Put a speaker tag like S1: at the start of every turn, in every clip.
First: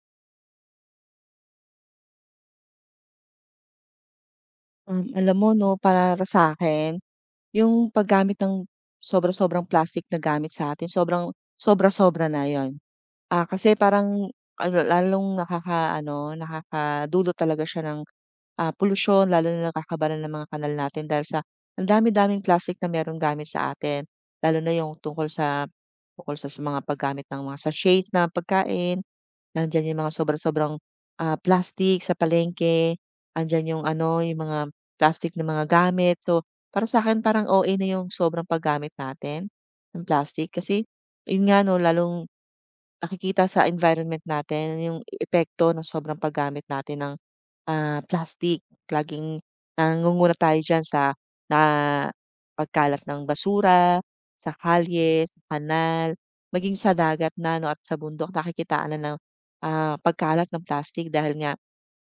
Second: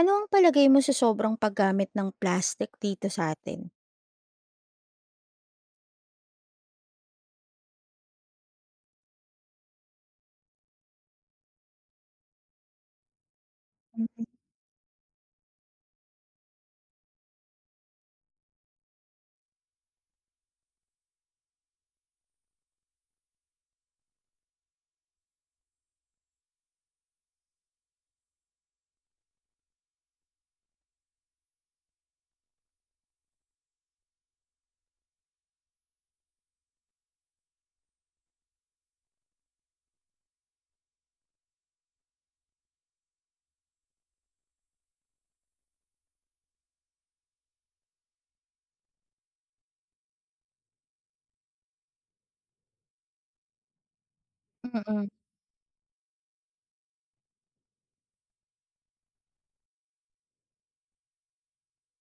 S1: Ano ang palagay mo sa sobrang paggamit ng plastic dito sa'tin?
S2: Alam mo 'no, para sa akin yung paggamit ng sobra-sobrang plastic na gamit sa atin, sobra-sobra na yon. Kasi
S1: Mm.
S2: parang ano, nakakadulot talaga siya ng, polusyon, lalo na nakakabara ng mga kanal natin dahil sa ang dami-daming plastic na merong gamit sa atin. Lalo na yung tungkol sa mga paggamit ng mga sachets na pagkain. Nandiyan yung mga sobrang-sobrang, plastic sa palengke, andiyan yung ano, yung mga plastic na mga gamit. So, para sa akin parang OA na yung sobrang paggamit natin ng plastic, kasi yun nga 'no, lalong nakikita sa environment natin yung epekto ng sobrang paggamit natin ng plastic. Laging nangunguna tayo diyan sa na pagkalat ng basura, sa
S1: Mm.
S2: kalye, sa kanal, maging sa dagat na 'no at sa bundok, nakikitaan na ng, pagkalat ng plastic dahil nga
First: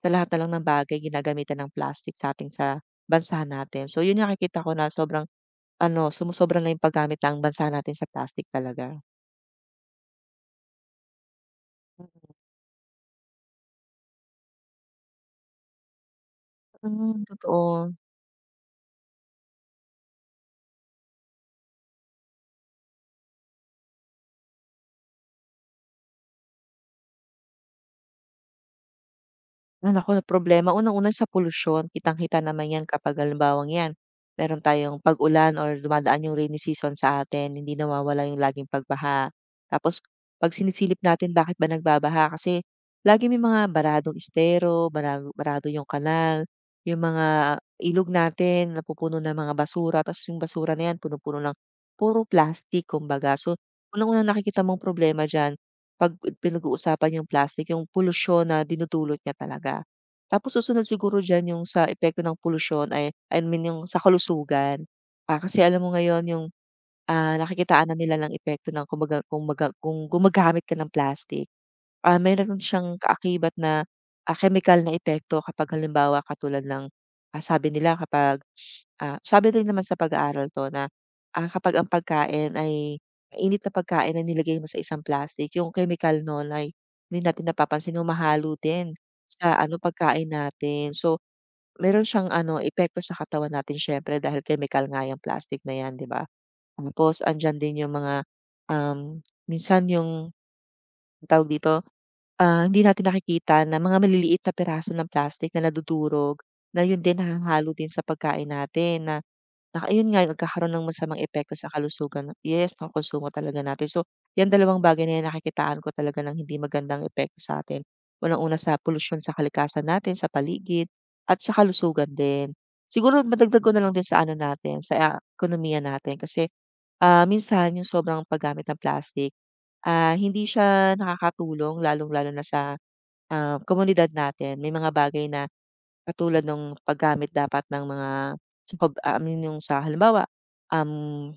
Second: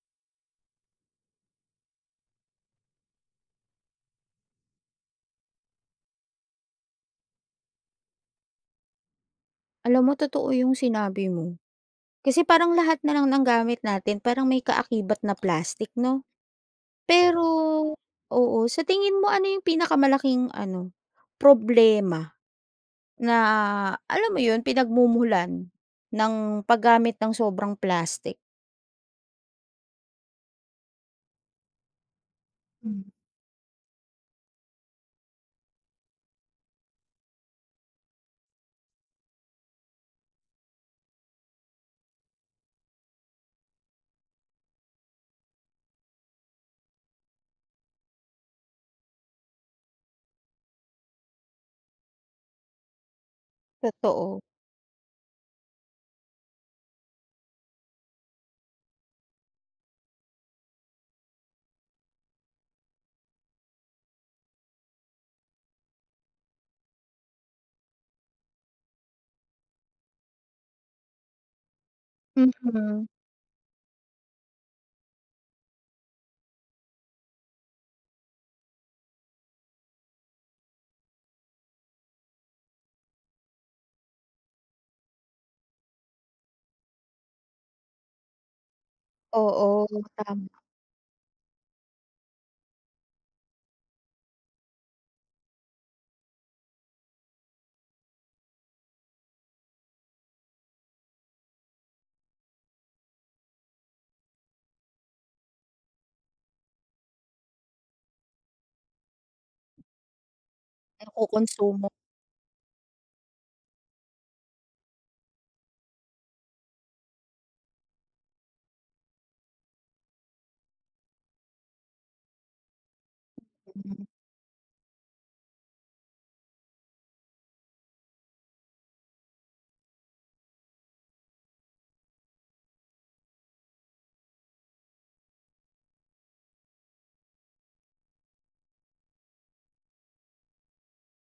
S2: sa lahat na lang ng bagay ginagamitan ng plastic sa sa'tin, sa bansa natin. So 'yun yung nakikita ko, na sobrang ano, sumusobra na 'yung paggamit ng bansa natin sa plastic talaga.
S1: Alam mo, totoo yung sinabi mo. Kasi parang lahat na lang ng gamit natin parang may kaakibat na plastic 'no?
S2: Mm,
S1: Pero
S2: totoo.
S1: oo, sa tingin mo ano yung pinakamalaking ano, problema na alam mo yun, pinagmumulan ng paggamit ng sobrang plastic?
S2: Naku, problema. Unang-una sa polusyon, kitang-kita naman 'yan
S1: Hmm.
S2: kapag halimbawang 'yan, meron tayong pag-ulan or dumadaan yung rainy season sa atin, hindi nawawala yung laging pagbaha. Tapos 'pag sinisilip natin bakit ba nagbabaha, kasi lagi may mga baradong estero, bara barado yung kanal, yung mga ilog natin napupuno ng mga basura, tapos yung basura na 'yan puno puno ng puro plastic kumbaga. So, unang-una
S1: Totoo.
S2: nakikita mong problema diyan 'pag pinag-uusapan yung plastic, yung polusyon na dinudulot niya talaga. Tapos susunod siguro diyan yung sa epekto ng polusyon ay I mean yung sa kalusugan. Kasi alam mo ngayon yung, nakikitaan na nila ng epekto ng, kumbaga, kung gumagamit ka ng plastic. Meron siyang
S1: Mhm.
S2: kaakibat na, kemikal na epekto kapag halimbawa katulad ng, sabi nila kapag, sabi rin naman sa pag-aaral 'to na, kapag ang pagkain ay mainit na pagkain na nilagay mo sa isang plastic, yung chemical nun ay hindi natin napapansin humahalo din sa ano,
S1: Oo,
S2: pagkain
S1: tama.
S2: natin. So, meron siyang ano, epekto sa katawan natin siyempre, dahil chemical nga yang plastic na 'yan, 'di ba? Tapos andiyan din yung mga, um, minsan yung tawag dito, hindi natin nakikita na mga maliliit na piraso ng plastic na nadudurog, na yun din nahahalo din sa pagkain natin, na na ayun nga, nagkakaroon ng masamang epekto sa
S1: Nakokonsumo.
S2: kalusugan, yes, ng konsumo talaga natin. So, yang dalawang bagay na yan nakikitaan ko talaga ng hindi magandang epekto sa atin. Unang-una sa polusyon sa kalikasan natin, sa paligid, at sa kalusugan din. Siguro madagdag ko na lang
S1: Mm.
S2: din sa ano natin, sa ekonomiya natin, kasi minsan yung sobrang paggamit ng plastic, hindi siya nakakatulong lalong-lalo na sa komunidad natin. May mga bagay na katulad nung paggamit dapat ng mga sa pag I mean yung sa halimbawa, um,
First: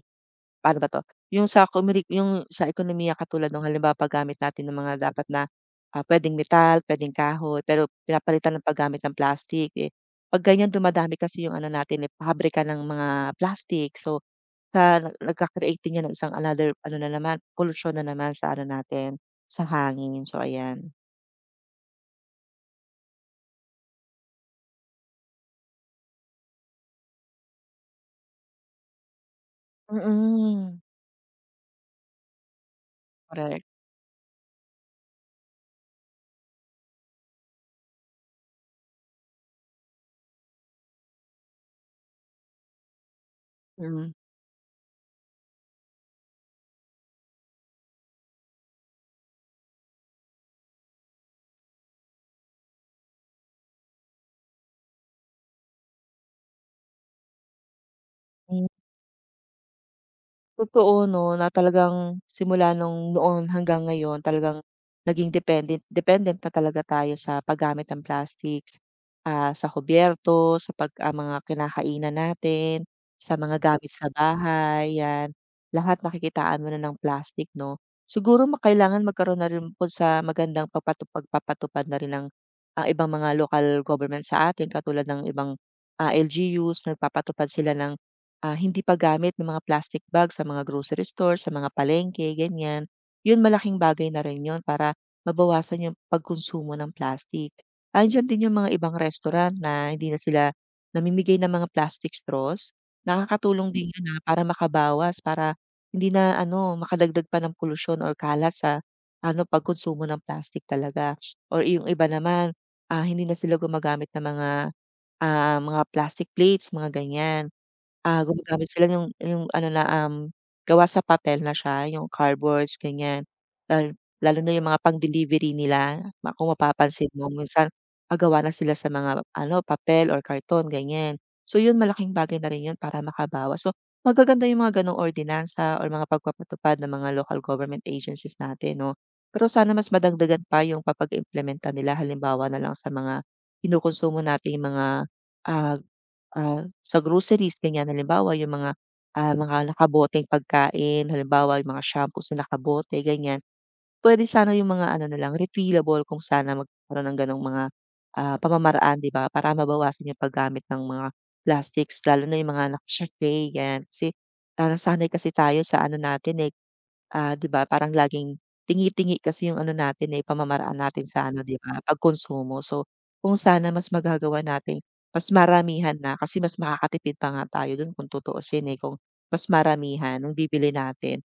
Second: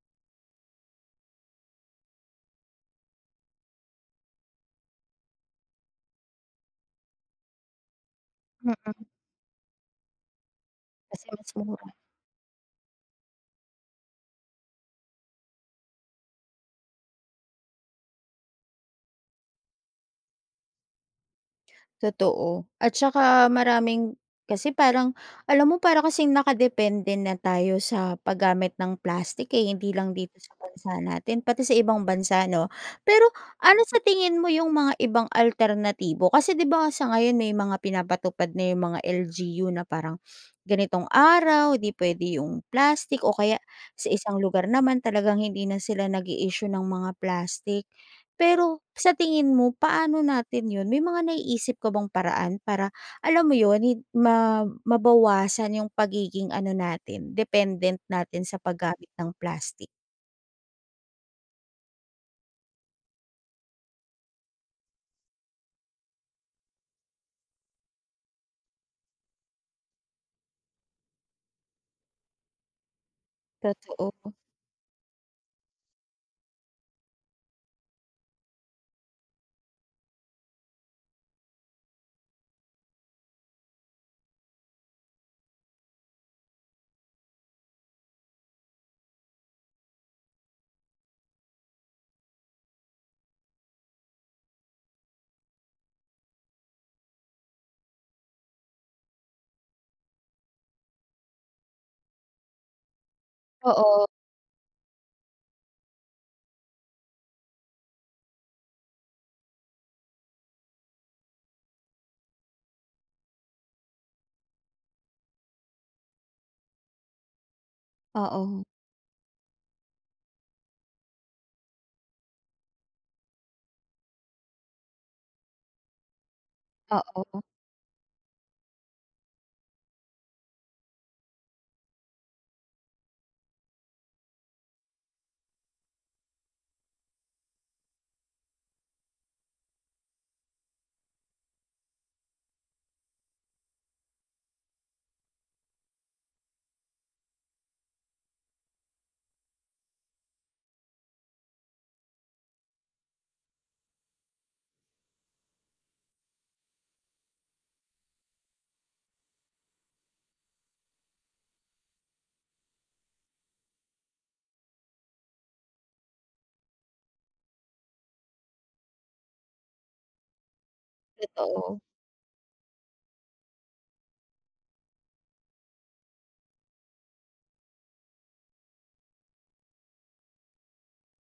S2: paano ba 'to? Yung sa komuni yung sa ekonomiya, katulad nung halimbawa paggamit natin ng mga dapat na, puwedeng metal, puwedeng kahoy, pero pinapalitan ng paggamit ng plastic, eh, 'pag ganyan dumadami
S1: Kasi
S2: kasi
S1: mas
S2: yung ano
S1: mura.
S2: natin, eh, pabrika ng mga plastic. So, sa nagka-create din yan ng isang another ano na naman, pollution na naman sa ano natin, sa hangin. So, ayan.
S1: Totoo, at saka maraming kasi parang alam mo para kasing nakadepende na tayo sa paggamit ng plastic, eh, hindi lang dito sa
S2: Mm,
S1: bansa natin pati sa ibang bansa 'no. Pero
S2: correct.
S1: ano sa tingin mo yung mga ibang alternatibo? Kasi 'di ba sa ngayon may mga pinapatupad na yung mga LGU na parang ganitong araw di puwede yung plastic, o kaya sa
S2: Mm.
S1: isang lugar naman talagang hindi na sila nag issue ng mga plastic. Pero sa tingin mo paano natin 'yun, may mga naiisip ka bang paraan para alam mo 'yun hin ma mabawasan yung pagiging ano natin, dependent natin sa
S2: Hmm,
S1: paggamit ng plastic?
S2: totoo 'no, na talagang simula nung noon hanggang ngayon talagang naging dependent dependent na talaga tayo sa paggamit ng plastics, sa kubyerto, sa pag mga kinakainan natin, sa mga gamit sa
S1: Totoo.
S2: bahay, 'yan. Lahat nakikitaan mo na ng plastic 'no. Siguro ma kailangan magkaroon na rin po sa magandang pagpapatupad na rin ng, ibang mga lokal government sa atin, katulad ng ibang, LGUs nagpapatupad sila ng hindi paggamit ng mga plastic bag sa mga grocery store, sa mga palengke, ganyan. Yun malaking bagay na rin yun para mabawasan yung pagkonsumo ng plastic. Andiyan din yung mga ibang restaurant na hindi na sila namimigay ng mga plastic straws. Nakakatulong din yun,
S1: Oo,
S2: na para makabawas, para hindi na ano, makadagdag pa ng polusyon or kalat sa ano, pagkonsumo ng plastic talaga. Or yung iba naman, hindi na sila gumagamit ng mga, mga plastic plates, mga ganyan.
S1: oo,
S2: Gumagamit sila yung ano na, gawa sa papel na siya, yung cardboards ganyan. Lalo na yung mga pang-delivery nila, ma kung mapapansin mo
S1: oo.
S2: minsan, gawa na sila sa mga ano, papel or karton ganyan. So yun malaking bagay na rin yun para makabawas. So magaganda yung mga gano'ng ordinansa or mga pagpapatupad ng mga local government agencies natin 'no. Pero sana mas madagdagan pa yung papag-implementa nila, halimbawa na lang sa mga kinukonsumo nating mga, ah sa groceries ganyan. Halimbawa yung mga, mga nakaboteng pagkain, halimbawa yung mga shampoos na nakabote ganyan. Puwede sana yung mga ano na lang refillable, kung sana magkaroon ng gano'ng mga, pamamaraan 'di ba, para mabawasan yung paggamit ng mga plastics, lalo na yung mga naka-sachet, ganyan. Kasi, nasanay kasi tayo sa ano natin, eh, 'di ba parang laging tingi-tingi kasi yung ano natin, eh, pamamaraan natin sa ano, 'di
S1: Totoo,
S2: ba, pagkonsumo. So, kung sana mas magagawa nating mas maramihan na, kasi mas makakatipid pa nga tayo dun kung tutuusin, eh, kung mas maramihan yung bibili natin.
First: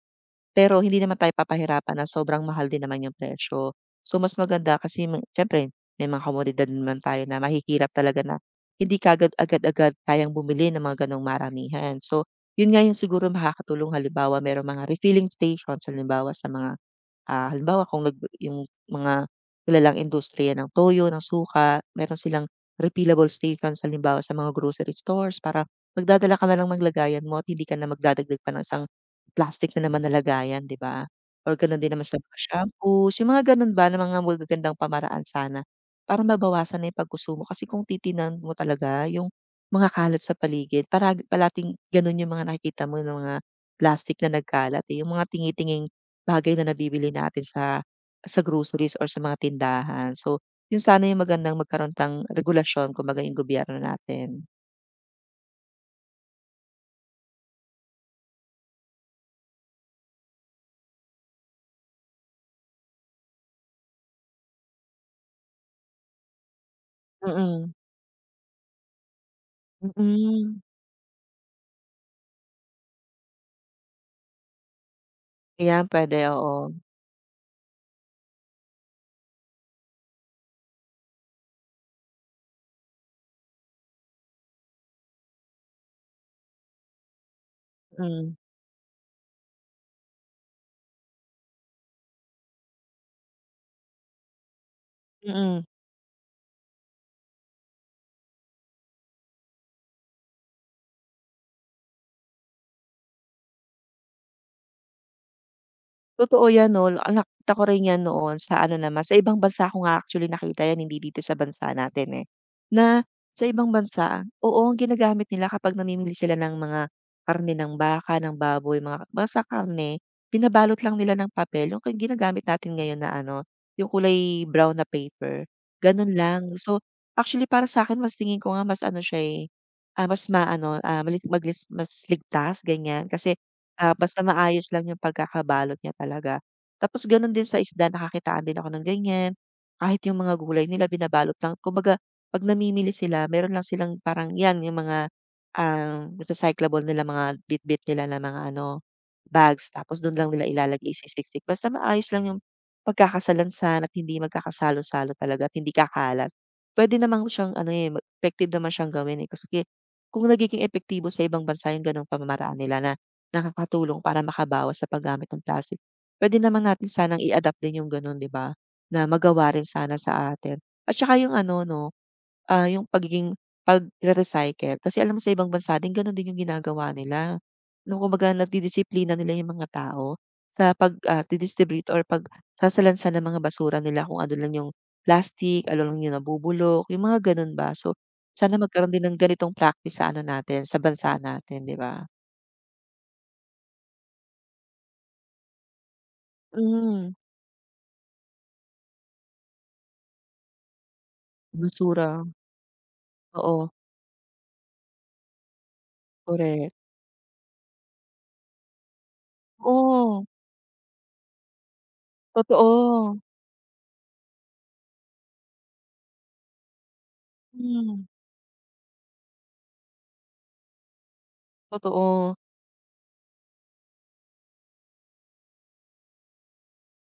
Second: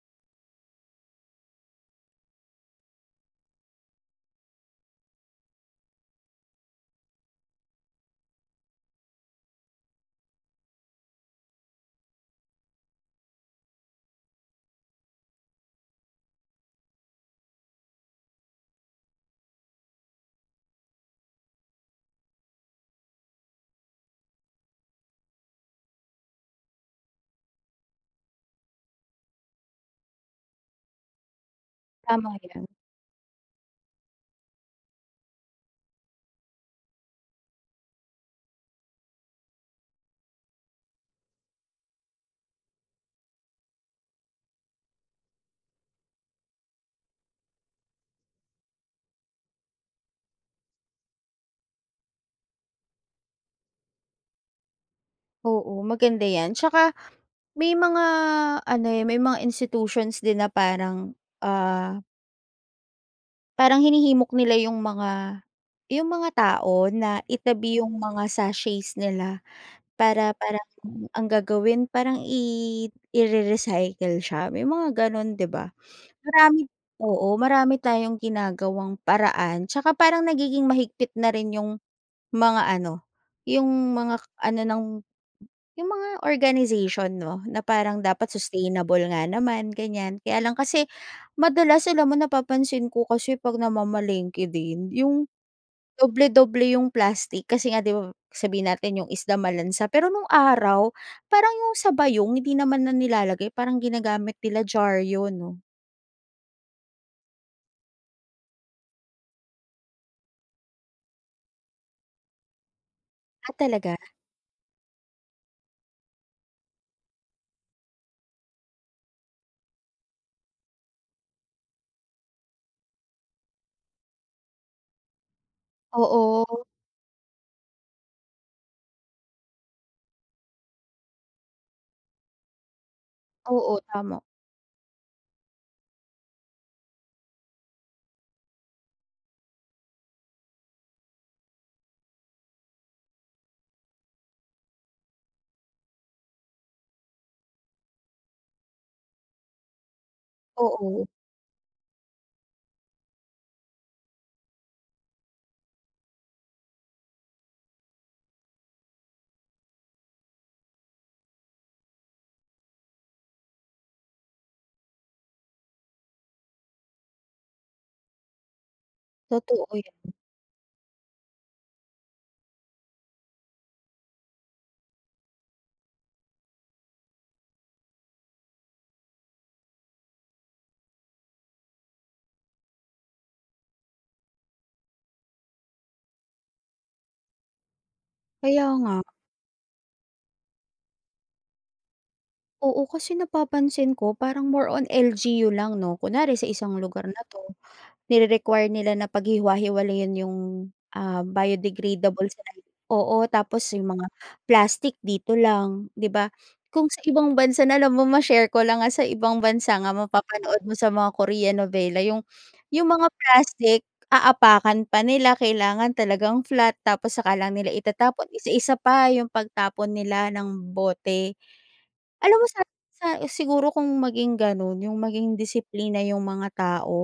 S2: Pero hindi naman tayo papahirapan na sobrang mahal din naman yung presyo. So, mas maganda kasi ma siyempre may mga komodidad naman tayo na mahihirap talaga na hindi kaagad agad-agad kayang bumili ng mga gano'ng maramihan. So, yun nga yung siguro makakatulong, halimbawa merong mga refilling stations halimbawa sa mga halimbawa kung nag yung mga kilalang industriya ng toyo, ng suka, meron silang refillable stations halimbawa sa mga grocery stores, para magdadala ka na lang ng lagayan mo at hindi ka na magdadagdag pa ng isang plastic na naman na lagayan, 'di ba? Or gano'n din naman sa
S1: tama
S2: mga
S1: 'yan.
S2: shampoos, yung mga gano'n ba na mga magagandang pamaraan sana, para mabawasan na yung pagkonsumo, kasi kung titignan mo talaga yung mga kalat sa paligid para palating gano'n yung mga nakikita mo ng mga plastic na nagkalat, eh, yung mga tingi bagay na nabibili natin sa groceries or sa mga tindahan. So, yun sana yung magandang magkaroon ng regulasyon kumbaga yung gobyerno natin.
S1: Oo, maganda 'yan. Tsaka may mga ano, eh, may mga institutions din na parang hinihimok nila yung mga tao na
S2: Mm,
S1: itabi yung mga sachets nila. Para
S2: mm.
S1: parang ang gagawin parang ire-recycle siya, may mga gano'n 'di ba?
S2: Ayan, puwede,
S1: Marami
S2: oo.
S1: oo, marami tayong ginagawang paraan, tsaka parang nagiging mahigpit na rin mga ano, yung mga ano ng yung mga organization 'no, na parang dapat
S2: Mm,
S1: sustainable nga naman ganyan. Kaya lang kasi madalas alam mo napapansin ko kasi 'pag namamalengke din yung
S2: mm.
S1: doble-doble yung plastic kasi nga 'di ba sabihin natin yung isda malansa, pero nung araw parang yung sa bayong hindi naman na nilalagay parang ginagamit nila jar yun 'no?
S2: Totoo 'yan 'no, ala nakita ko rin 'yan noon sa ano naman, sa ibang bansa ko nga actually nakita 'yan, hindi dito sa bansa natin, eh. Na sa
S1: Ah,
S2: ibang
S1: talaga?
S2: bansa, oo, ang ginagamit nila kapag namimili sila ng mga karne ng baka, ng baboy, mga basta karne, pinabalot lang nila ng papel, yung ginagamit natin ngayon na ano, yung kulay brown na paper, gano'n lang.
S1: Oo,
S2: So, actually para sa akin mas tingin ko nga mas ano siya, eh, mas maano, ah, mali maglis mas ligtas, ganiyan. Kasi
S1: oo, tama,
S2: Basta maayos lang yung pagkakabalot niya talaga. Tapos gano'n din sa isda nakakitaan din ako ng ganyan. Kahit yung mga gulay nila binabalot lang kumbaga 'pag namimili sila meron lang silang parang 'yan yung mga, recyclable nila, mga bitbit nila na mga ano, bags, tapos do'n lang nila ilalagay,
S1: oo,
S2: isisiksik. Basta maayos lang yung pagkakasalansan at hindi magkakasalo-salo talaga at hindi kakalat. Puwede naman siyang ano, eh, ma effective naman siyang gawin, eh, kasi kung nagiging epektibo sa ibang bansa yung gano'ng pamamaraan nila na nakakatulong para makabawas sa paggamit ng plastic. Puwede naman natin sanang i-adapt din yung gano'n, 'di ba, na magawa rin
S1: totoo
S2: sana
S1: yan.
S2: sa atin. At saka yung ano 'no, yung pagiging pagre-recycle, kasi alam mo sa ibang bansa din gano'n din yung ginagawa nila. No, kumbaga nadidisiplina nila yung mga tao sa pag, di-distribute pag-sasalansan ng mga basura nila, kung ano lang yung plastic, ano lang yung nabubulok, yung mga gano'n ba. So, sana
S1: Kaya nga,
S2: magkaroon din ng ganitong practice sa ano natin, sa bansa natin, 'di ba?
S1: oo kasi napapansin ko parang more on LGU lang 'no, kunwari sa isang lugar
S2: Mm.
S1: na 'to. Nire-require nila na paghiwa-hiwalayin yung,
S2: Basura,
S1: biodegradable sa, oo,
S2: oo,
S1: tapos yung mga plastic dito lang, 'di ba?
S2: korek.
S1: Kung sa ibang bansa na alam mo ma-share ko lang, sa ibang bansa nga
S2: Oo,
S1: mapapanood mo sa mga Korean novela yung mga
S2: totoo.
S1: plastic, aapakan pa nila, kailangan talagang flat tapos saka lang nila
S2: Hmm,
S1: itatapon, isa-isa pa yung pagtapon nila ng bote.
S2: totoo,
S1: Alam mo sa siguro kung maging gano'n, yung maging disiplina yung mga tao.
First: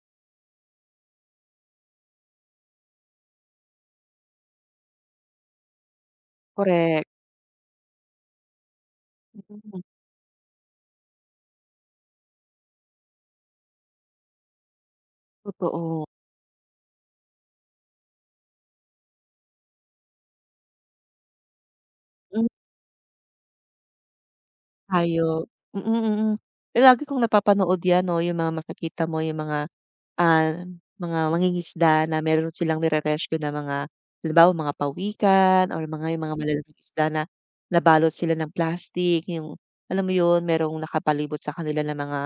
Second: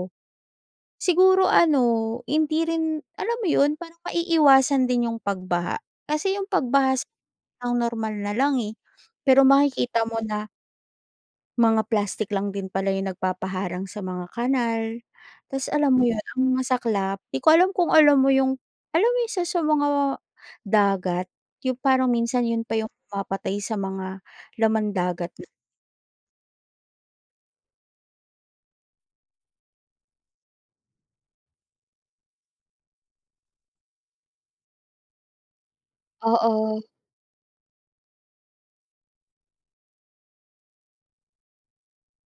S1: Siguro ano, hindi rin alam mo 'yun, parang maiiwasan din yung pagbaha. Kasi yung pagbaha
S2: korek.
S1: sa ang normal na lang, eh. Pero
S2: Mm,
S1: makikita mo na mga plastic lang din pala yung nagpapaharang sa mga kanal. Tapos alam mo
S2: totoo.
S1: 'yun, ang masaklap, 'di ko alam kung alam mo yung isa sa mga dagat, yung parang minsan
S2: Hmm,
S1: 'yun pa yung mapatay sa mga laman dagat na.
S2: hayop. Mm, mm. Eh, lagi kong napapanood 'yan 'no, yung mga makikita mo yung mga, ah, mga mangingisda na meron silang nire-rescue na mga halimbawa mga pawikan or mga yung mga malalaking
S1: Oo,
S2: isda na nabalot sila ng plastic, yung alam mo yun, merong nakapalibot sa kanila na mga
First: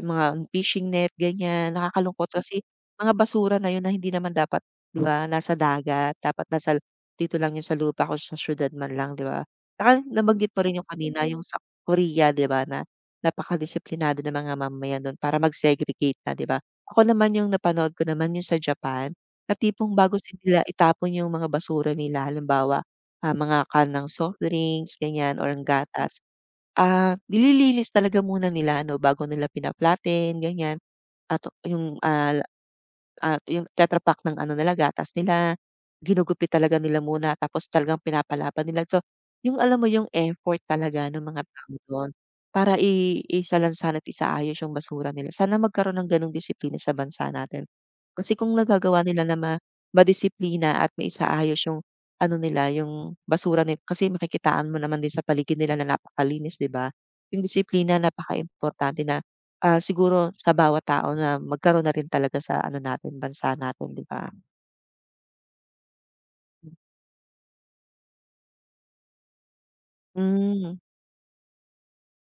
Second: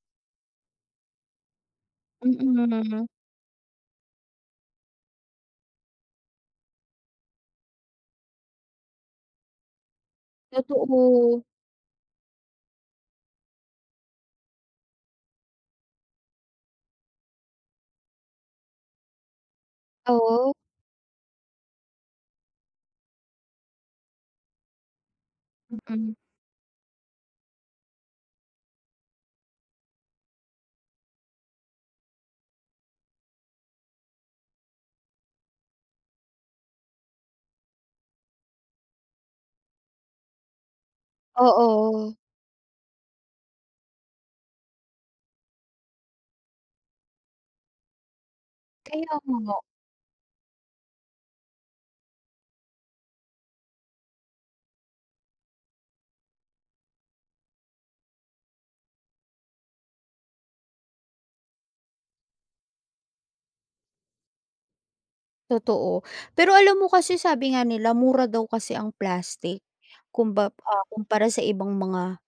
S2: yung mga fishing net ganyan, nakakalungkot Mm. kasi
S1: mm.
S2: mga basura na yun na hindi naman dapat, 'di ba, nasa dagat, dapat nasa dito lang yun sa lupa, kung sa siyudad man lang 'di ba? Tsaka nabanggit mo
S1: Mm,
S2: rin yung kanina
S1: totoo.
S2: yung sa Korea 'di ba, na napakadisiplinado ng mga mamamayan dun para mag-segregate na 'di ba? Ako naman yung napanood ko naman yung sa Japan, na tipong bago
S1: Oo,
S2: sila itapon yung mga basura nila halimbawa, mga kanang soft drinks ganyan or ang gatas, nililinis talaga muna nila, ano, bago nila pina-flatten ganyan at yung, at yung Tetra Pak ng ano nila, gatas nila, ginugupit talaga nila muna, tapos talagang pinapalaban nila. So, yung alam mo yung effort talaga ng mga tao don
S1: oo,
S2: para i isalansan at isaayos yung basura nila. Sana magkaroon ng ganong disiplina sa bansa natin. Kasi kung nagagawa
S1: kaya
S2: nila na ma
S1: nga.
S2: madisiplina at maisaayos yung ano nila, yung basura nila, kasi makikitaan mo naman din sa paligid nila na napakalinis, 'di ba? Yung disiplina napakaimportante na siguro sa bawat tao na magkaroon na rin talaga sa ano natin, bansa natin, 'di ba?
S1: Totoo. Pero alam mo kasi sabi nga nila mura daw kasi ang plastic,
S2: Hmm,
S1: kumpara sa ibang mga,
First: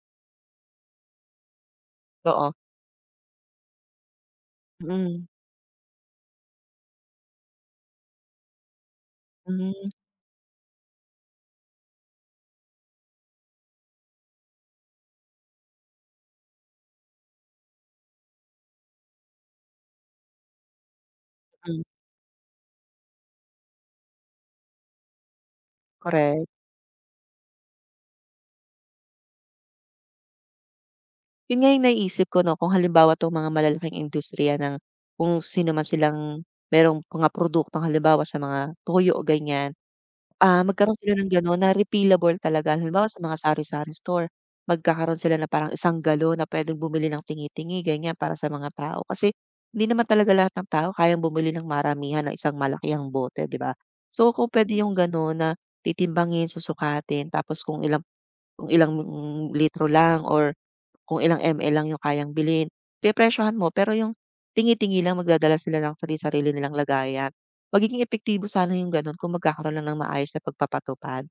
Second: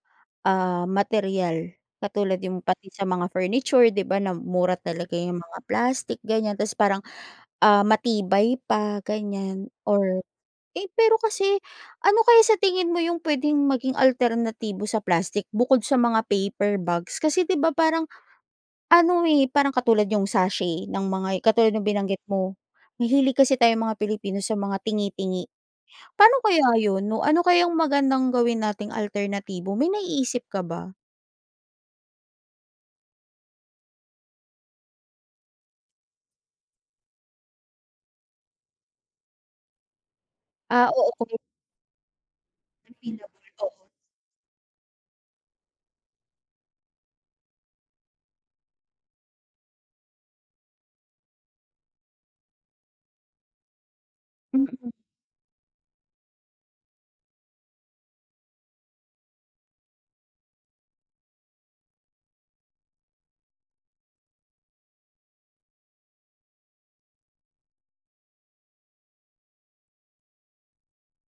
S1: materyal. Katulad
S2: oo.
S1: yung pati sa mga furniture 'di ba na mura talaga
S2: Mm,
S1: yung mga plastic ganyan, tapos parang, matibay pa ganyan
S2: hmm,
S1: or eh, pero kasi ano kaya sa tingin mo yung puwedeng maging alternatibo sa plastic bukod sa mga paper bags? Kasi 'di ba parang ano, eh, parang katulad yung sachet ng mga katulad
S2: mm,
S1: ng binanggit mo, mahilig kasi tayong mga Pilipino sa mga tingi-tingi. Paano
S2: correct.
S1: kaya yun 'no? Ano kayang magandang gawin nating alternatibo, may naiisip ka ba?
S2: Yun nga yung naiisip ko 'no, kung halimbawa 'tong mga malalaking industriya ng kung sino man silang merong mga produktong halimbawa sa mga toyo, ganyan,
S1: Ah,
S2: magkaroon
S1: oo,
S2: sila
S1: kung
S2: ng gano'n na refillable talaga.
S1: may
S2: Halimbawa sa
S1: available,
S2: mga
S1: oo.
S2: sari-sari store, magkakaroon sila ng parang isang galon na puwedeng bumili ng tingi-tingi, ganiyan, para sa mga tao. Kasi hindi naman talaga lahat ng tao kayang bumili ng maramihan ng isang malakihang bote, 'di ba? So, kung puwede
S1: Mm,
S2: yung gano'n na titimbangin, susukatin, tapos kung ilang litro lang or kung ilang ML lang yung kayang bilhin, pepresyohan mo pero yung tingi-tingi lang, magdadala sila ng sari-sarili nilang lagayan. Magiging epektibo sana yung gano'n kung magkakaroon lang ng maayos na pagpapatupad.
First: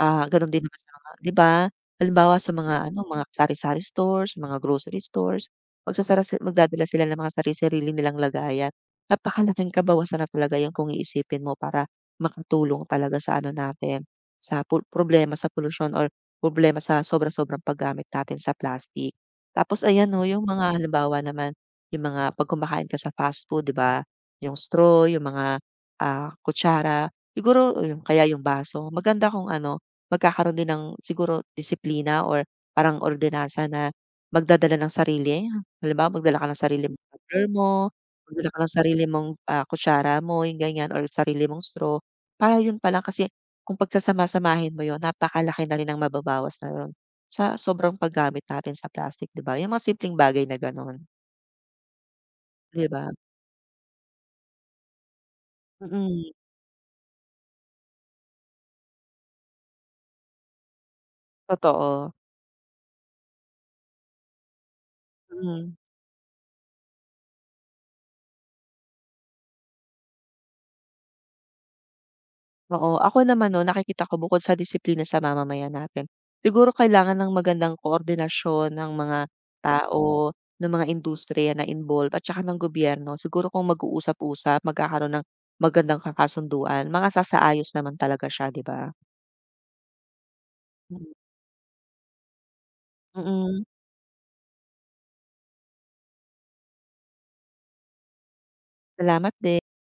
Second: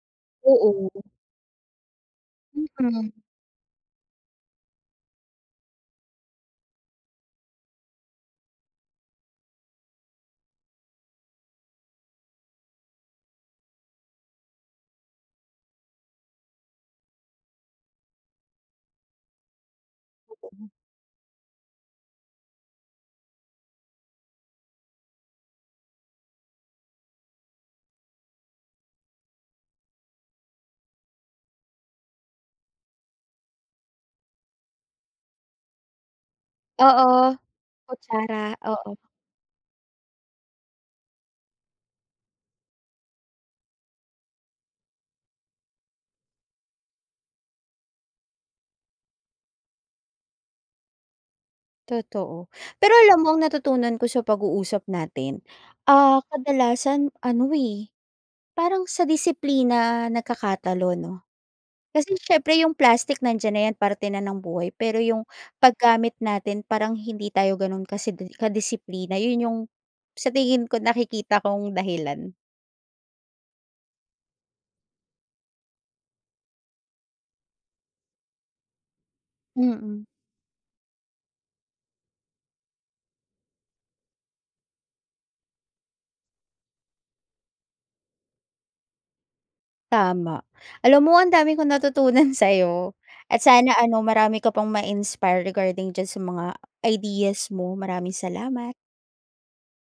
S2: Gano'n din naman
S1: oo.
S2: sa mga 'di ba? Halimbawa sa mga ano,
S1: Mm,
S2: mga sari-sari stores, mga grocery stores, magsasara si magdadala sila ng mga sari-sarili nilang lagayan. Napakalaking kabawasan na talaga 'yan kung iisipin mo para makatulong talaga sa ano natin, sa problema sa polusyon or problema sa sobra-sobrang paggamit natin sa plastic. Tapos ayan 'no, yung mga halimbawa naman, yung mga 'pag kumakain ka sa fast food 'di ba, yung straw, yung mga, kutsara, siguro o yung kaya yung baso, maganda kung ano magkakaroon din ng siguro disiplina or parang ordinansa na magdadala ng sarili. Halimbawa, magdala ka ng sarili mong
S1: oo,
S2: tumbler mo,
S1: kutsara,
S2: magdala ka ng
S1: oo,
S2: sarili mong, kutsara mo, yung ganyan or sarili mong straw. Para yun pa lang kasi kung pagsasama-samahin mo yun, napakalaki na rin ang mababawas na nun sa sobrang paggamit natin sa plastic, 'di ba? Yung mga simpleng bagay na gano'n,
S1: totoo.
S2: 'di
S1: Pero
S2: ba?
S1: alam mo ang natutunan ko sa pag-uusap natin,
S2: Mm,
S1: kadalasan ano, eh, parang sa disiplina nagkakatalo 'no?
S2: totoo.
S1: Kasi siyempre yung plastic nandiyan na yan parte na ng buhay pero yung
S2: Mm.
S1: paggamit natin parang hindi tayo gano'n kasi di kadisiplina yun yung sa tingin ko nakikita kong dahilan.
S2: Oo, ako naman 'no, nakikita ko bukod sa disiplina sa mamamayan natin, siguro kailangan ng magandang koordinasyon ng mga
S1: Mm,
S2: tao, ng mga industriya na involved at saka ng gobyerno. Siguro kung mag-uusap-usap, magkakaroon ng magandang kakasunduan, makasasaayos naman talaga siya, 'di ba?
S1: tama. Alam
S2: Mm,
S1: mo ang dami kong natutunan sa'yo at
S2: mm,
S1: sana ano marami ka pang ma-inspire regarding diyan sa mga ideas mo. Maraming salamat.
S2: salamat din.